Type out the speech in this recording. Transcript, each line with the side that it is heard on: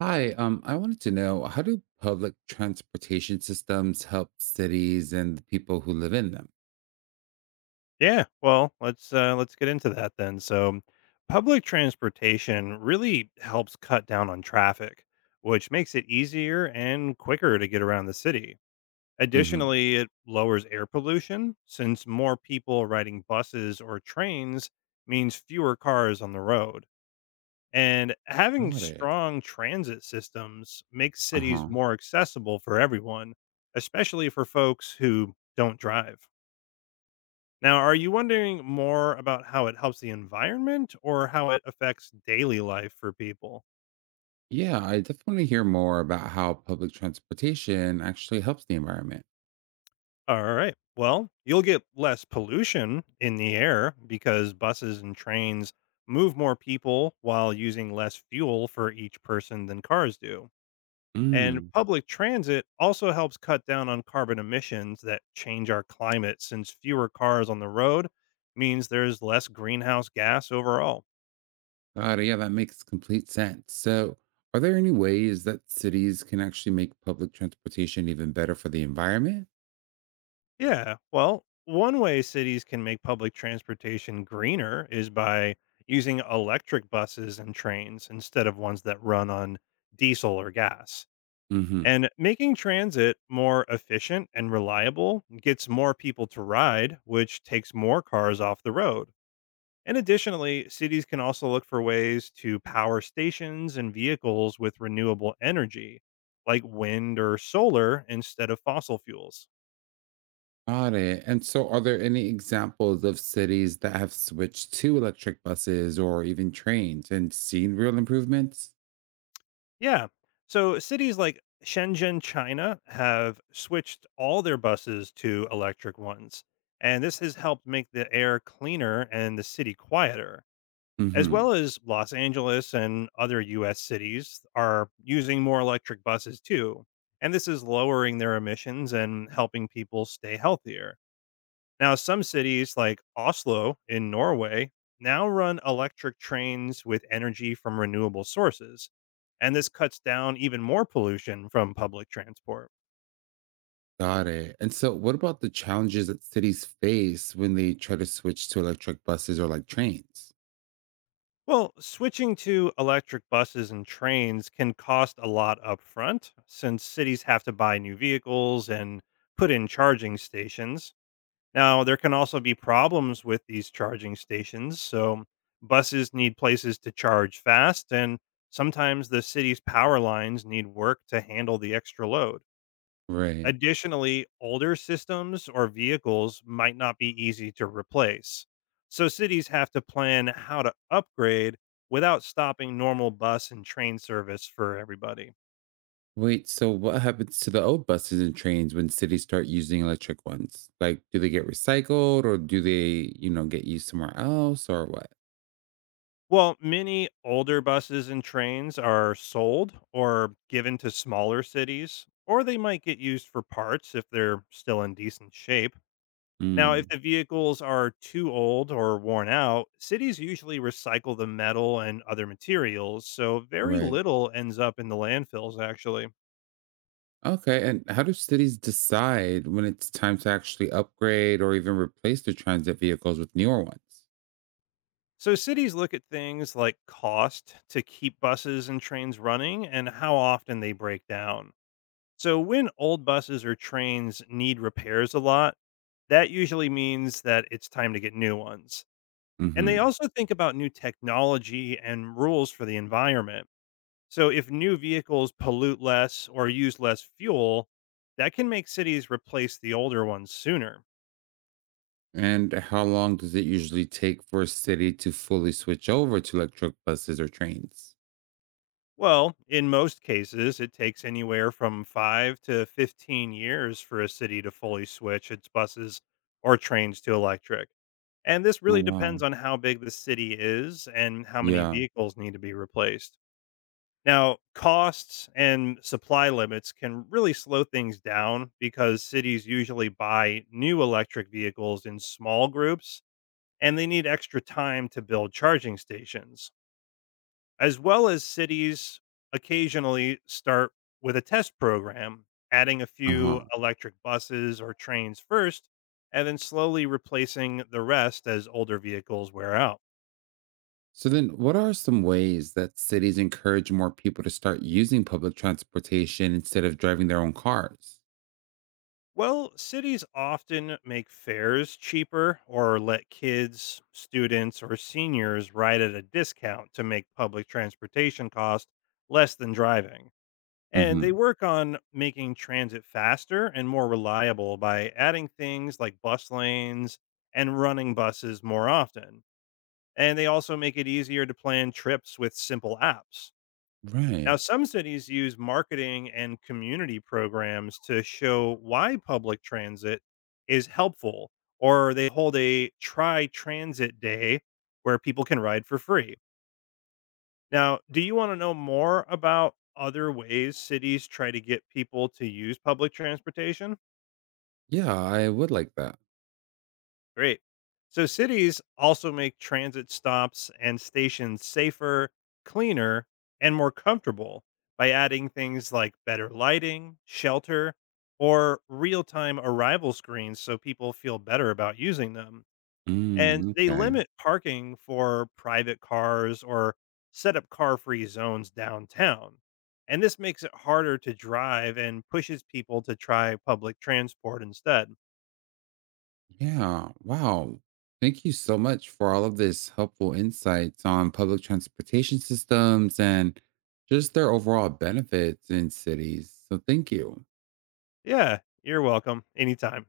right: Hi, I wanted to know, how do public transportation systems help cities and the people who live in them?
left: Yeah, well, let's get into that then. So, public transportation really helps cut down on traffic, which makes it easier and quicker to get around the city.
right: Hmm.
left: Additionally, it lowers air pollution since more people riding buses or trains means fewer cars on the road. And having
right: Got it.
left: strong transit systems makes cities
right: Uh-huh.
left: more accessible for everyone, especially for folks who don't drive. Now, are you wondering more about how it helps the environment or how it affects daily life for people?
right: Yeah, I definitely want to hear more about how public transportation actually helps the environment.
left: All right. Well, you'll get less pollution in the air because buses and trains move more people while using less fuel for each person than cars do. And
right: Mm.
left: public transit also helps cut down on carbon emissions that change our climate since fewer cars on the road means there's less greenhouse gas overall.
right: Got it. Yeah, that makes complete sense. So, are there any ways that cities can actually make public transportation even better for the environment?
left: Yeah. Well, one way cities can make public transportation greener is by using electric buses and trains instead of ones that run on diesel or gas.
right: Mm-hmm.
left: And making transit more efficient and reliable gets more people to ride, which takes more cars off the road. And additionally, cities can also look for ways to power stations and vehicles with renewable energy, like wind or solar, instead of fossil fuels.
right: Got it. And so, are there any examples of cities that have switched to electric buses or even trains and seen real improvements?
left: Yeah. So cities like Shenzhen, China have switched all their buses to electric ones. And this has helped make the air cleaner and the city quieter, as
right: Hmm.
left: well as Los Angeles and other US cities are using more electric buses too. And this is lowering their emissions and helping people stay healthier. Now, some cities like Oslo in Norway now run electric trains with energy from renewable sources, and this cuts down even more pollution from public transport.
right: Got it. And so, what about the challenges that cities face when they try to switch to electric buses or like trains?
left: Well, switching to electric buses and trains can cost a lot upfront since cities have to buy new vehicles and put in charging stations. Now, there can also be problems with these charging stations. So, buses need places to charge fast, and sometimes the city's power lines need work to handle the extra load.
right: Right.
left: Additionally, older systems or vehicles might not be easy to replace. So, cities have to plan how to upgrade without stopping normal bus and train service for everybody.
right: Wait, so what happens to the old buses and trains when cities start using electric ones? Like, do they get recycled or do they, get used somewhere else or what?
left: Well, many older buses and trains are sold or given to smaller cities, or they might get used for parts if they're still in decent shape. Now, if
right: Mm,
left: the vehicles are too old or worn out, cities usually recycle the metal and other materials, so very
right: right.
left: little ends up in the landfills, actually.
right: Okay, and how do cities decide when it's time to actually upgrade or even replace their transit vehicles with newer ones?
left: So, cities look at things like cost to keep buses and trains running and how often they break down. So, when old buses or trains need repairs a lot, that usually means that it's time to get new ones. And they
right: Hmm.
left: also think about new technology and rules for the environment. So, if new vehicles pollute less or use less fuel, that can make cities replace the older ones sooner.
right: And how long does it usually take for a city to fully switch over to electric buses or trains?
left: Well, in most cases, it takes anywhere from 5 to 15 years for a city to fully switch its buses or trains to electric. And this
right: Oh,
left: really depends
right: wow.
left: on how big the city is and how many
right: Yeah.
left: vehicles need to be replaced. Now, costs and supply limits can really slow things down because cities usually buy new electric vehicles in small groups and they need extra time to build charging stations as well as cities occasionally start with a test program, adding a
right: Uh
left: few
right: huh.
left: electric buses or trains first, and then slowly replacing the rest as older vehicles wear out.
right: So then, what are some ways that cities encourage more people to start using public transportation instead of driving their own cars?
left: Well, cities often make fares cheaper or let kids, students, or seniors ride at a discount to make public transportation cost less than driving. And they
right: Hmm.
left: work on making transit faster and more reliable by adding things like bus lanes and running buses more often. And they also make it easier to plan trips with simple apps. Now,
right: Right.
left: some cities use marketing and community programs to show why public transit is helpful, or they hold a try transit day where people can ride for free. Now, do you want to know more about other ways cities try to get people to use public transportation?
right: Yeah, I would like that.
left: Great. So, cities also make transit stops and stations safer, cleaner, and more comfortable by adding things like better lighting, shelter, or real time arrival screens so people feel better about using them. And
right: Mm,
left: they
right: okay.
left: limit parking for private cars or set up car free zones downtown. And this makes it harder to drive and pushes people to try public transport instead.
right: Yeah. Wow. Thank you so much for all of this helpful insights on public transportation systems and just their overall benefits in cities. So, thank you.
left: Yeah, you're welcome. Anytime.